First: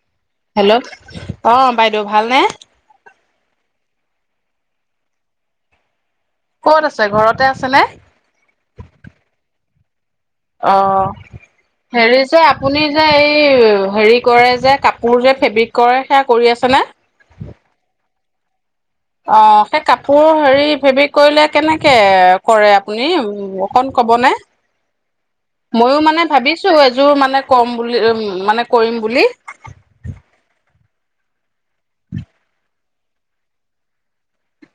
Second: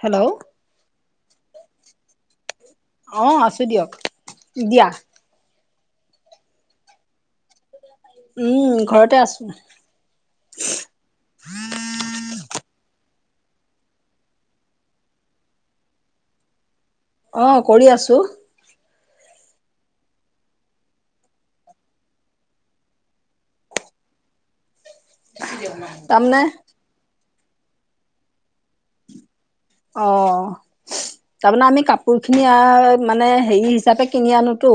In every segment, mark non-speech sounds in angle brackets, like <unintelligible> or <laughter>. Hello. Hello অ বাইদেউ ভালনে? অ আছো দিয়ক দিয়া। ক'ত আছে ঘৰতে আছে নে? উম ঘৰতে আছো। অ হেৰি যে আপুনি যে এই। হেৰি কৰে যে কাপোৰ যে ফেব্ৰিক কৰে সেয়া কৰি আছে নে? অ কৰি আছো অ সেই কাপোৰ হেৰি ফেব্ৰিক কৰিলে কেনেকৈ কৰে আপুনি অকণ ক'বনে? ময়ো মানে তাৰমানে ভাবিছো এযোৰ মানে। কম বুলি উ মানে কৰিম বুলি। অ তাৰমানানে আমি কাপোৰ খিনি মানে হেৰি হিচাপে কিনি আনোতো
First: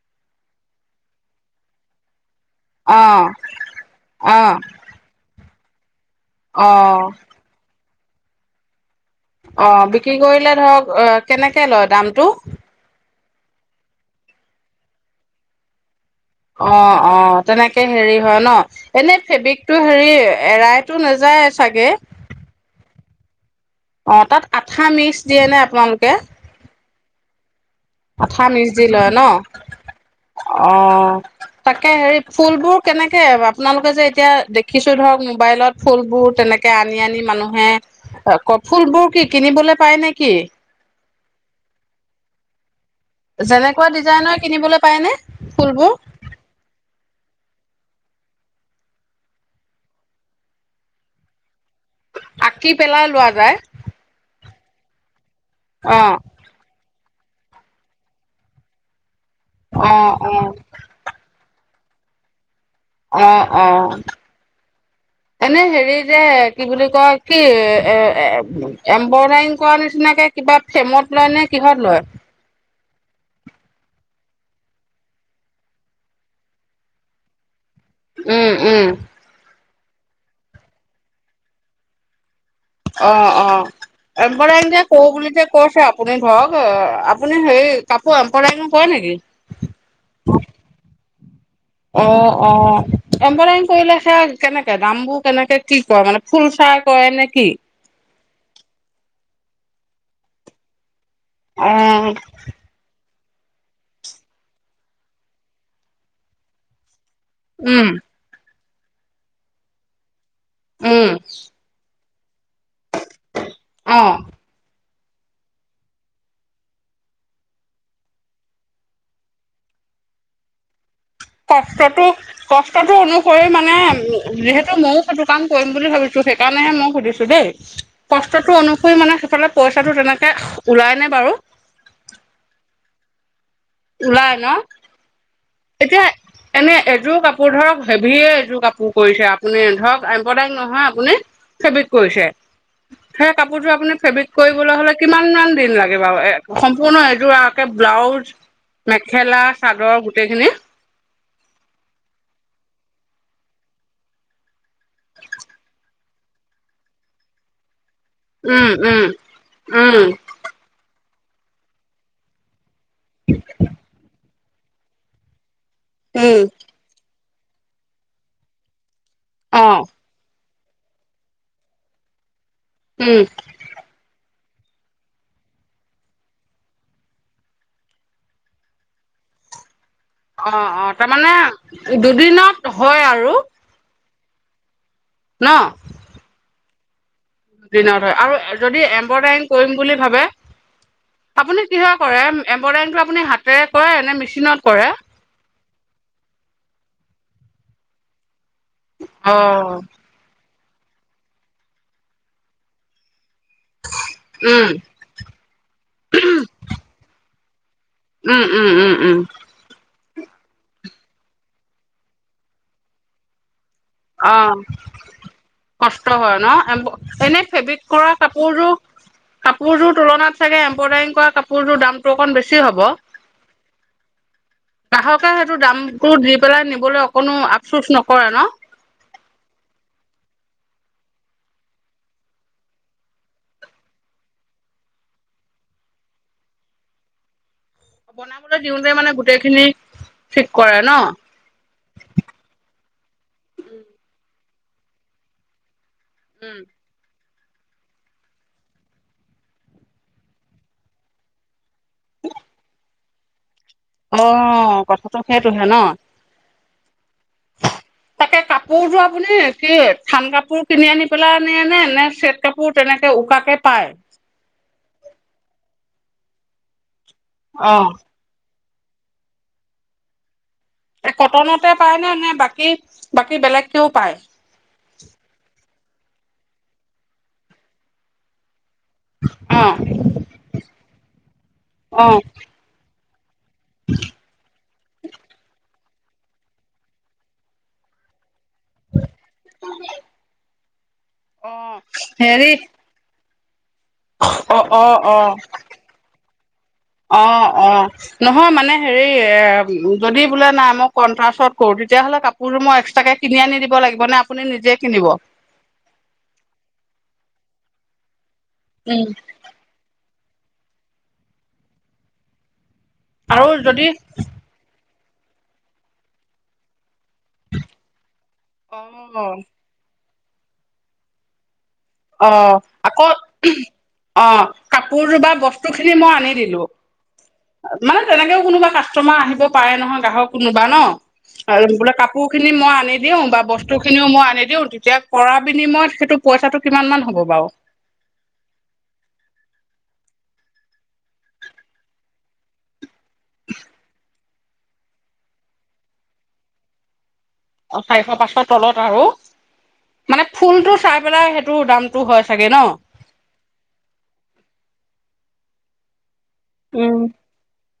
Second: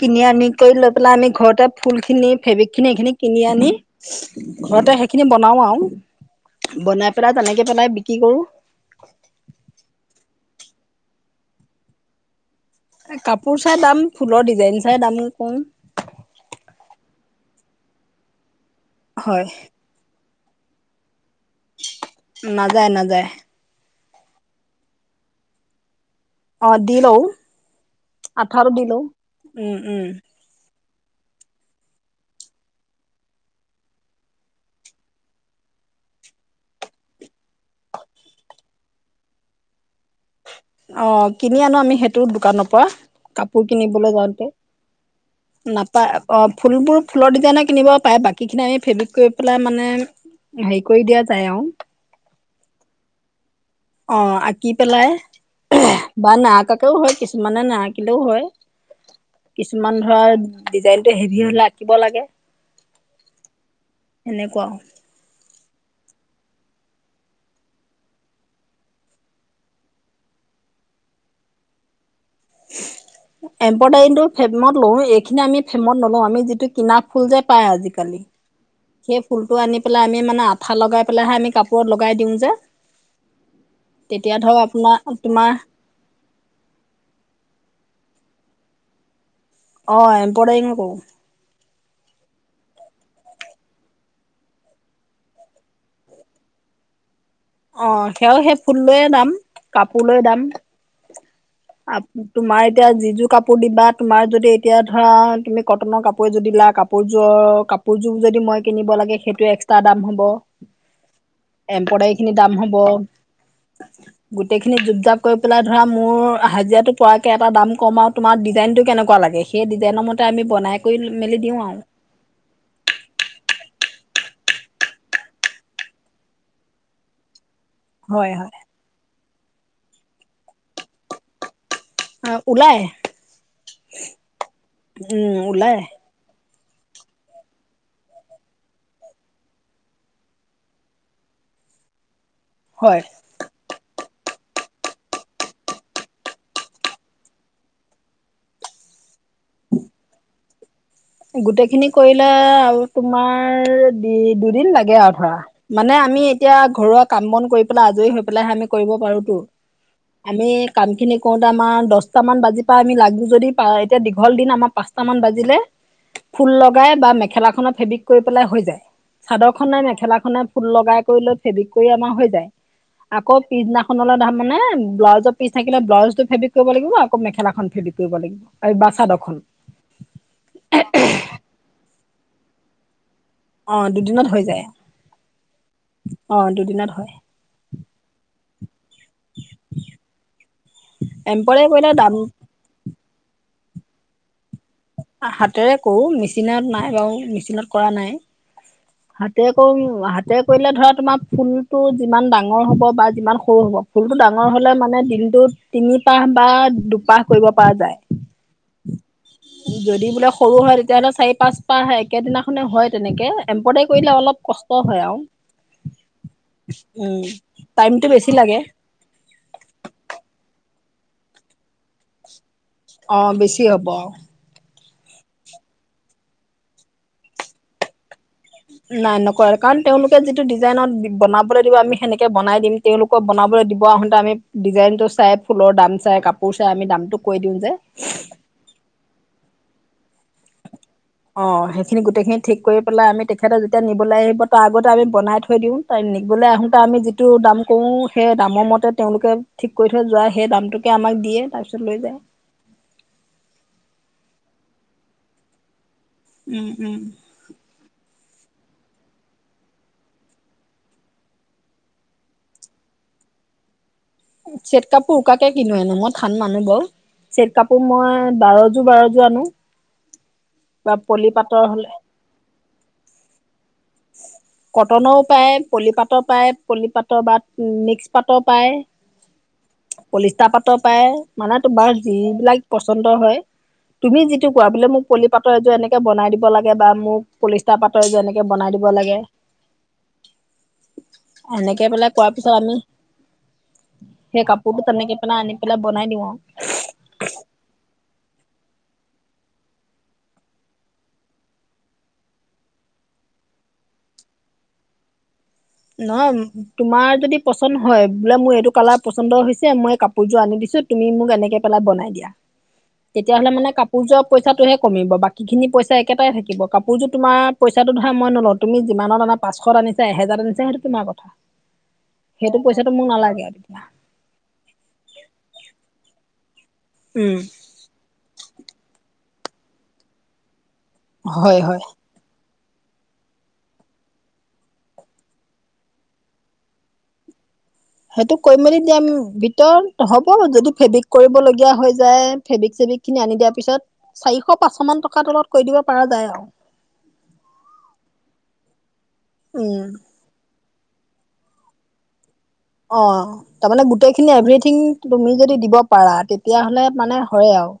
কিনি আনি কৰি লৈ পেলাই আমি ঘৰতে ফুল খিনি। ফেব্ৰিক খিনি অ এইখিনি কিনি আনি অ ঘৰতে সেইখিনি ব। নাম আও। অ বনাই পেলাই তেনেকে পেলাই। কি কৰো। অ বিক্ৰী কৰিলে ধৰক কেনেকে লয় দামটো। কাপোৰ চাই দাম ফুলৰ ডিজাইন চাই দাম কও। অ অ তেনেকে হেৰি হয় ন। এনে হয় ফেব্ৰিকতটো হেৰি। এৰাইতো না। যাই চাগে। নাযায় নাযায় অ তাত আঠা মিক্স দিয়ে নে আপোনালোকে? অ দি লও। আঠ আঠাটো মিক্স দি লও লয় ন উম উম অ। তাকে হেৰি ফুলবোৰ কেনেকে আপোনালোকে যে এতিয়া দেখিছো ধৰক মোবাইলত ফুলবোৰ তেনেকে আনি আনি মানুহে ক ফুলবোৰ কি কিনিবলে পায় নেকি অ কিনি আনো আমি সেইটো দোকানৰ পৰা কাপোৰ যেনেকুৱা কিনিবলৈ ডিজাইনৰ যাওঁতে কিনিবলৈ পায়নে ফুলবোৰ নাপায় অ ফুলবোৰ ফুলৰ ডিজাইনে কিনিব পাৰে বাকীখিনি আমি ফেব্ৰিক কৰি পেলাই মানে হেৰি কৰি দিয়া যায় আৰু আঁকি পেলাই লোৱা যায় অ আঁকি পেলাই অ', বাৰ ন আকা কে হয় কিছুমানে নাহাকিলেও হয় কিছুমান অ', ধৰা অ', ডিজাইনটো হেভি হল থাকিব লাগে অ অ সেনেকুৱা এনে হেৰি হেৰি যে কি বুলি কয় কি এ এম্ব্ৰইডাৰিং কৰা নিচিনাকে কিবা ফেমত লয় নে কিহত লয় ফেমত লওঁ এইখিনি আমি ফেমত নলওঁ আমি যিটো কিনা ফুল যে পায় আজিকালি উম উম। সেই ফুলটো আনি পেলাই আমি মানে আঠা লগাই পেলাইহে আমি কাপোৰত লগাই দিওঁ যে অ অ তেতিয়া ধৰক এবলেন যে আপোনাৰ কৰোঁ বুলি যে তোমাৰ কৈছে আপুনি ধৰক আপুনি সেই কাপোৰ এম্ব্ৰইডাৰিং কৰা নেকি অ এম্ব্ৰডাইৰিং কৰো। অ অ এম্ব্ৰইডাৰিং কৰিলে সেয়া কেনেকে দামবোৰ কেনেকে কি কয় মানে ফুল চাই কৰে নে কি? অ। সেয়াও সেই ফুল লৈয়ে দাম কাপোৰ লৈ দাম আ অ'। তোমাৰ এতিয়া যি যোৰ কাপোৰ দিবা তোমাৰ যদি এতিয়া ধৰা তুমি কটনৰ কাপোৰে এযোৰ দিলা কাপোৰ। কাপোৰযোৰ উম কাপোৰযোৰ যদি মই। কিনিব লাগে সেইটো এক্সট্ৰা দাম হ'ব। উম এম্ব্ৰইডাৰিং দাম হব অ'। গোটেইখিনি প্ৰিজাৰ কৰি পেলাই ধৰা মোৰ হাজিৰাটো পৰাকৈ এটা দাম কম আৰু তোমাৰ ডিজাইনটো কেনেকুৱা লাগে সেই ডিজাইনৰ মতে আমি বনাই কৰি মেলি দিওঁ আৰু কষ্টটো কষ্টটো অনুসৰি মানে। যিহেতু ময়ো সেইটো কাম কৰিম বুলি ভাবিছো সেইকাৰণেহে মই সুধিছো দেই। হয় কষ্টটো অনুসৰি মানে সেইফালে। পইচাটো তেনেকে। ওলাইনে বাৰু। হয় ওলাই ওলাই ন। উম ওলাই। এতিয়া এনে এযোৰ কাপোৰ ধৰক হেভিয়ে এযোৰ কাপোৰ কৰিছে আপুনি ধৰক এম্বডাৰী নহয় আপুনি ফেবিক কৰিছে। হয় সেই কাপোৰযোৰ আপুনি ফেব্ৰিক। কৰিবলৈ হ'লে কিমান মান দিন লাগে বাৰু এ সম্পূৰ্ণ এইযোৰ আকে ব্লাউজ মেখেলা চাদৰ। গোটেইখিনিত। গোটেই খিনি কৰিলে আৰু তোমাৰ দু দুদিন লাগে। এয়া ধৰা মানে। আমি এতিয়া ঘৰুৱা কাম বন কৰি পেলাই আজ হৈ পেলাইহে আমি উম কৰিব উম পাৰোতো উম আমি কাম খিনি কওঁতে আমাৰ দহটামান বজাৰ পৰা আমি লাগো যদি এতিয়া দীঘল দিন আমাৰ পাঁচটামান বাজিলে উম ফুল লগাই বা মে। মেখেলা খনত ফেব্ৰিক কৰি পেলাই হৈ যায়। চাদৰ অ খনত মেখেলাখনে ফুল লগাই কৰি লৈ ফেব্ৰিক কৰি আমাৰ হৈ যায়। উম আকৌ পিছদিনাখনলৈ দাম। মানে ব্লাউজৰ পিছ থাকিলে ব্লাউজটো ফেবিক কৰিব লাগিব আকৌ মেখেলাখন ফেবিক কৰিব লাগিব আৰু বা চাদৰ খন। অ অ তাৰমানে দুদিনত হয় আৰু অ দুদিনত হৈ যায় অ দুদিনত হয় দিনত হয় আৰু যদি এ এম্বদাৰিং কৰিম বুলি ভাবে এম্পৰে আপুনি কৰিলে কিহৰ দাম কৰে এম্বদাৰিংটো আ আপুনি হাতেৰে কৰে নে মেচিনত কৰে হাতেৰে কৰো মেচিনত নাই নাই মেচিনত কৰা নাই অ হাতে আকৌ হাতে কৰিলে ধৰা তোমাৰ ফুলটো যিমান ডাঙৰ হ'ব বা যিমান সৰু হ'ব ফুলটো ডাঙৰ হ'লে উম মানে দিনটোত তিনিপাহ বা দুপাহ কৰিব পৰা যায় উম উম উম উম যদি বোলে সৰু হয় তেতিয়াহ'লে চাৰি পাঁচপাহে একেদিনাখনে হয় তেনেকৈ অ কষ্ট হয় ন এ উম এনে ফেব্ৰিক টাইমটো কৰা বেছি লাগে কাপোৰযোৰ কাপোৰযোৰ তুলনাত চাগে এম্বদাৰিং কৰা কাপোৰযোৰ দামটো অকণ বেছি হ'ব অ বেছি হ'ব গ্ৰাহকে সেইটো দামটো দি পেলাই নিবলৈ অকণো আপচোচ নকৰে ন নাই নকৰে কাৰণ তেওঁলোকে যিটো ডিজাইনত বনাবলৈ দিব আমি সেনেকে বনাই দিম তেওঁলোকক বনাবলৈ দিব আহোতে আমি ডিজাইনটো চাই ফুলৰ দাম চাই কাপোৰ চাই আমি দামতো কৈ দিওঁ যে বনাবলৈ দিওঁতে মানে গোটেই খিনি ঠিক কৰে ন অ সেইখিনি গোটেইখিনি ঠিক কৰি পেলাই আমি তেখেততে যেতিয়া নিবলৈ আহিব তাৰ আগতে আমি বনাই থৈ দিওঁ টাইম নিবলে উম আহোঁতে আমি যি যিটো দাম কয় সেই দামৰ মতে তেওঁলোকে ঠিক কৰি থৈ যোৱা সেই দামটোকে আমাক দিয়ে তাৰ পিছত লৈ যায় অ কথাটো সেইটোহে ন উম উম সেই যে আপুনি কি থান কাপোৰ কিনি আনি পেলাইনে নে চেট কাপোৰ তেনেকে উকাকে পায় চেট কাপোৰ উকাকে কিনো মই থান মানুহ বাৰু চেট কাপোৰ অ', মই বাৰ যোৰ বাৰ যোৰ আনো বা পলি পাটৰ কটনতে পাই ন নে বাকী বাকী বেলেগ কটনৰও পায় পলিপাতৰ পায় পলিপাতৰ বা মিক্স পাতৰ পায় অ', পলিষ্টা পাতৰ পায় মানে তোমাৰ অ', যিবিলাক পছ বন্ধ হয় তুমি যিটো কোৱা বোলে মোক পলিপাতৰ এযোৰ এনেকে বনাই দিব লাগে বা মোক পলিষ্টা পাতৰ এযোৰ এনেকে বনাই দিবলাগে অ', এনেকে বোলে কোৱাৰ পিছত আমি অ সেই কাপোৰটো অ তেনেকে অ পেলাই আনি পেলাই বনাই দিওঁ আৰু। অ অ নহয় মানে হেৰি এ যদি বোলে নাই মই কন্ট্ৰাশত কৰো তেতিয়াাহ'লে কাপোৰোৰ মই এক্সট্ৰাকে কিনি আনি দিব লাগিব নে আপুনি নিজে কিনিব নহয় তোমাৰ যদি পছন্দ হয় বোলে মোৰ এইটো কালাৰ উম, পছন্দ হৈছে মই কাপোৰ পুজো আনি দিছো তুমি মোক এনেকে পেলাই বনাই দিয়া আৰু তেতিয়াহ'লে মানে যদি কাপোৰযোৱা পইচাটোহে কমিব বাকীখিনি পইচা একেটাই থাকিব কাপোৰ সোৰো তোমাৰইচাটো ধৰা মই নলওঁ তুমি যিমানত অ', অনা পাঁচখনত আনিছা এহেজাৰান যিহেতু তোমাৰ কথা অ পইচাটো আকৌ মোক নালাগে আৰু তেতিয়া অ কাপোৰ বা বস্তু খিনি মই আনি দিলো উম, মানে তেনেকেও কোনোবা কাষ্টমাৰ আহিব পাৰে নহয় গ্ৰাহক কোনোবা ন হয় হয় বোলে কাপোৰ খিনি যদি মই আনি দিওঁ বা বস্তুখিনিও মই আনি দিওঁ তেতিয়া কৰাইপিনে মই সেটো পইচা টো কিমান মান হ'ব বাৰু সেইটো কৰি মেলি দম ভিতৰত হ'ব যদি ফেব্ৰিক কৰিবলগীয়া হৈ যায় ফেব্ৰিক চেব্ৰিক খিনি আনি দিয়াৰ পিছত চাৰিশ পাঁচশ মান টকাৰ তলত কৰি দিব পৰা যায় আৰু অ চাৰিশ পাঁচশ তলত আৰু উম মানে ফুলটো চাই পেলাই সেইটো দামতটো হয় চাগে ন অ তাৰমানে গোটেই খিনি এভৰিথিং তুমি যদি দিব পাৰা তেতিয়াাহ'লে মানে হয় আৰু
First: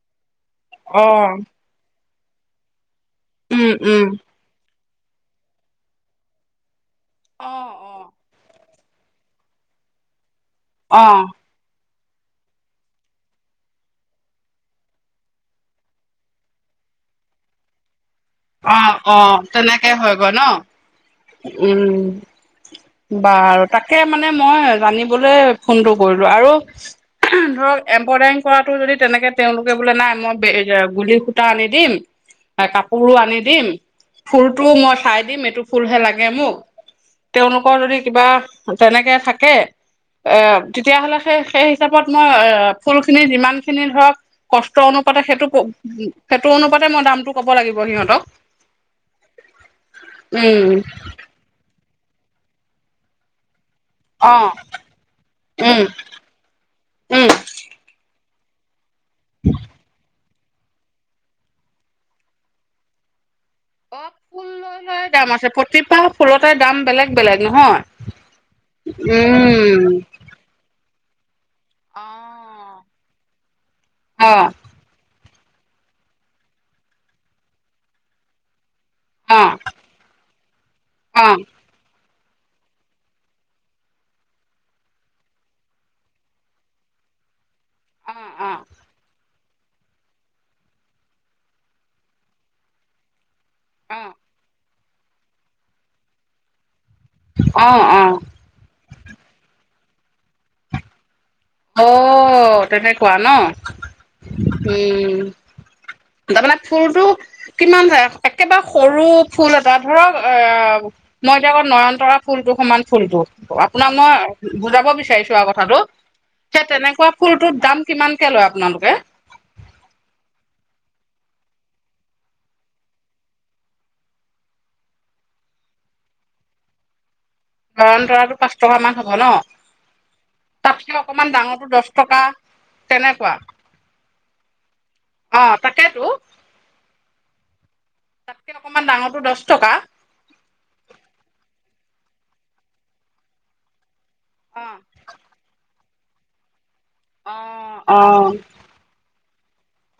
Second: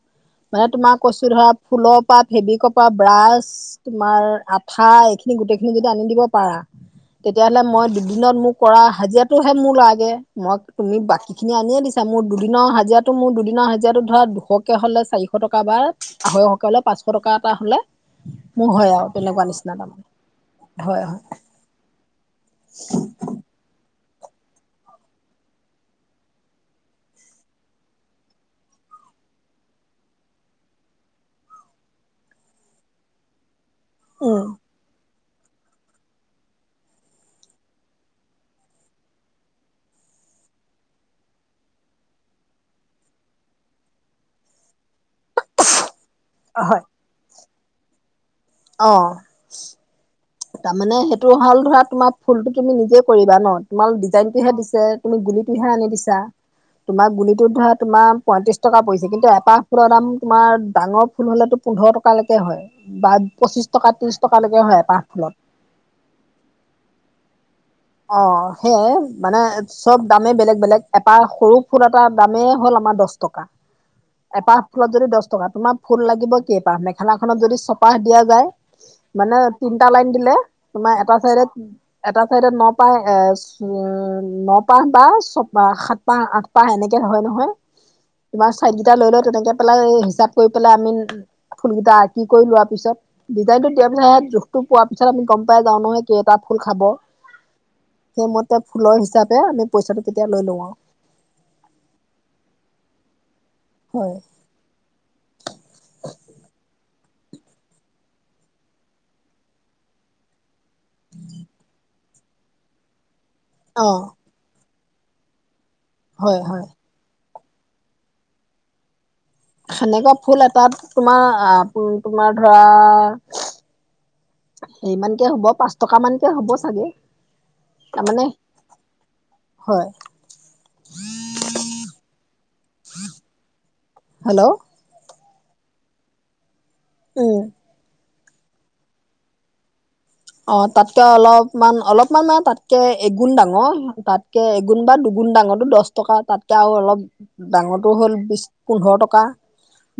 মানে তোমাৰ কৈছো অ', ধৰা ফুলৰ পাত ফেবি কপ ব্ৰাছ উম, উম, তোমাৰ ঠাই এইখিনি গোটেই খিনি যদি আনি দিব পাৰা তেতিয়াহ'লে অ', মই দুদিনত মোক কৰা হাজিৰাটো মোৰ লাগে মই তুমি অ', বাকী খিনি আনিয়ে দিছো মোৰ দুদিনৰ হাজিৰাটো মোৰ দুদিনৰ হাজিৰাটো ধৰা দুশকে হলে চাৰিশ টকা বা আঢৈশকে হলে পাঁচশ টকা এটা হলে মোৰ অ হয় আৰু অ তেনেকুৱা নিচিনা তেনেকে তাৰমানে হৈ গল ন হয় হয় উম বাৰু তাক তাকে মানে মই জানিবলৈ ফোনটো কৰিলো আৰু ধৰক এমব্ৰইডাৰিং কৰাটো যদি তেনেকে তেওঁলোকে বোলে নাই মই গুলুলি সূতা আনি দিম পুৰো আনি দিম উম ফুলটোও মই চাই দিম এইটো ফুলহে‌ লাগে মোক তেওঁৰ লোকৰ যদি কিবা তেনেকে থাকে এ তেতিয়া হ'লে সেই সেই হিচাপত মই ফুলখিনি যিমানখিনি ধৰক কষ ত অনুপাতে সেইটো সেইটো হয় অনুপাতে মই দামটো ক'ব লাগি ব সিহঁতক অ উম তাৰমানে সেইটো হাল ধৰা তোমাপ ফুলতো তুমি নিজেই কৰিবা ন তোমাৰ অ ডিজাইনটোহে দিছে তুমি গুলিটোহে উম আনি দিছা তোমাৰ উম গুলিটোত ধৰা তোমাৰ পয়ত্ৰিচ টকা পই কিন্তু এপাহ ফুলৰ দাম তোমাৰ ডাঙৰ ফুল হ'লেতো পোন্ধৰ টকালেকে হয় বা, পঁচিছটকা অ ত্ৰিশ ফুল টকালৈকে লৈ হয় লৈ এপাহ, দাম ফুলত আছে প্ৰতিপা ফুলতে দাম বেলেগ বেলেগ নহয়, হয়। অ সেয়ে মানে চব দামেই বেলেগ বেলেগ। এপাহ সৰু, ফুল এটা দামেই হ'ল আমাৰ দহ টকা অ অ এপাহ ফুলত যদি দহ তকা তোমাৰ ফুল লাগিব কেইপাহ মেখেলাখনত যদি চপাহ দিয়া যায়। মানে অ তিনটা লাইন দিলে তোমাৰ এটা অ চাইডে, এটা চাইডে ন প এ নপাহ বা ছপাহ সাত পাহ আঠ পাহ এনেকে হয় নহয়। অ তোমাৰ চাই কেইটা লৈ লৈ তেনেকে। পেলাই হিচাপ কৰি পেলাই আমি ফুল কিটা আঁকি কৰি লোৱাৰ পিছত ডিজাইনটো দিয়াই অ পিছত সেয়ত জোখটো পোৱাৰ পিছত আমি গ'ম পাই যাওঁ নহয়, কেটা ফুল খাব। অ অ সেইমতে ফুলৰ হিচাপে আমি পইচাটো কেতিয়া লৈ লওঁ আও অ তেনেকুৱা ন। হয় উম তাৰপা ফুলটো। কিমান যায় একেবাৰে সৰু ফুল এটা ধৰক অ মই এতিয়া আকৌ নয়ন তৰা ফুলটো সমান ফুলটো। অ আপোনাক মই বুজাব বিচ চাইছোৱা আৰু কথাটো। হয় সেই হয় তেনেকুৱা ফুলটোত দাম কিমানকে লয় আপোনালোকে সেনেকুৱা ফুল এটাত তোমাৰ তোমাৰ ধৰা আ সেইমানকে হ'ব পাঁচ টকা মানকে হ'ব চাগে। তাৰমানে নয়নতৰাটো পাঁচ টকা মান হ'ব ন হয় তাতছ অকমান ডাঙৰটো দহ টকা। তেনেকুৱা। হেল্ল' অ তাকেইতো। উম তাতকে অকমান ডাঙৰটো দহ টকা। অ তাতকে অলপমান অলপমান মানে তাতকে এগুণ ডাঙৰ তাত। কে অ এগুণ বা দুগুণ ডাঙৰো দহ। টকা তাতে আৰু অলপ। অ ডাঙৰটো অ হ'ল বিশ পোন্ধৰ টকা।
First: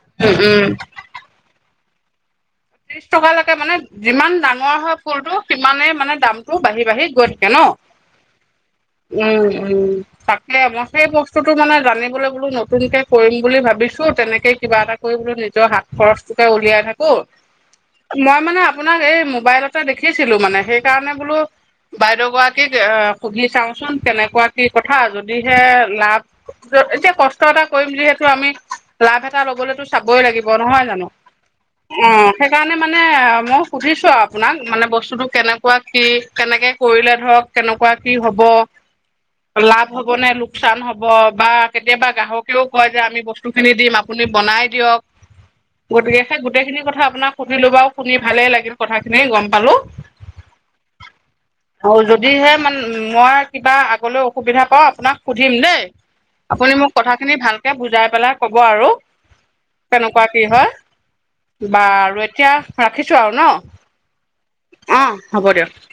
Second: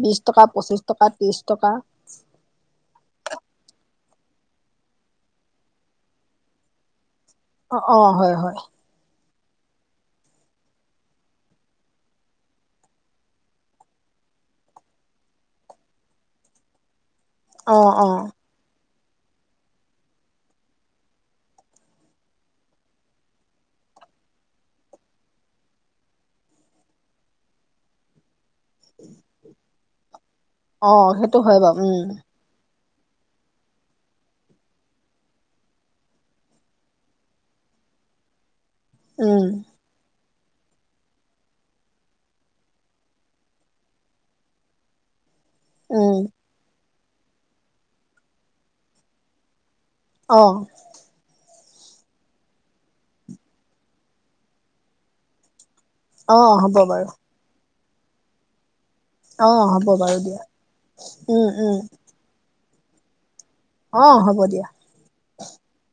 বিশ উম টকা উম পঁচিশ টকা ত্ৰিশ টকা। <inaudible> <unintelligible> ত্ৰিশ টকালৈকে মানে যিমান ডাঙৰ হয় ফুলটো সিমানে মানে দামতটো বাঢ়ি -বাঢ়ি গৈ থ অ -অ - হয় -হয় উম ', তাকে মই সেই বস্তুতটো মানে জানিবলৈ বোলো নতুনকে কৰিম বুলি ভাবিছো তেনেকে কিবা এটা কৰি বলো নিজৰ হাত খৰচটোকে উলিয়াই থাকো। অঁ ', - অঁ', মই মানে আপোনাক এই মোবাইলতে দেখিছিলো মানে সেইকাৰণে বোলো বাইদেউ গৰাকীক এ সুধি চাওচোন কেনেকুৱা কি কথা যদিহে লাভ এতিয়া কষ্ট এটা কৰিম যিহেতু আমি লাভ এটা লবলৈতো চাবই লাগিব নহয় অ জানো সেইটো হয় বাৰু উম অ', মানে- মানে মই সুধিছো আৰু আপোনাক মানে বস্তুটো কেনেকুৱা কি কেনেকে কৰিলে ধৰক কেনেকুৱা কি হ'ব? উম লাভ হ'ব নে লো লোকচান হ'ব বা কেতিয়াবা গ্ৰাহকেও কয় যে আমি বস্তুখিনি দিম আপুনি বনাই দিয়ক। গতিকে উম সেই গোটেইখিনি কথা শুনিলো বাৰু শুনি ভালেই লাগিল কথাখিনি গম পালো। অহ ', আৰু যদিহে মানে মই কিবা আগলৈ অসুবিধা পাওঁ আপোনাক সুধিম দেই। অ হ'ব আপুনি মোক বাৰু কথা খিনি ভাল তেওঁক বুজাই পেলাই কব আৰু আহ ', হ'ব বাৰু কেনেকুৱা দিয়া কি হয় উম- উম বা আৰু এতিয়া ৰাখিছো আৰু ন। হ'ব দিয়া অ', হ'ব দিয়ক।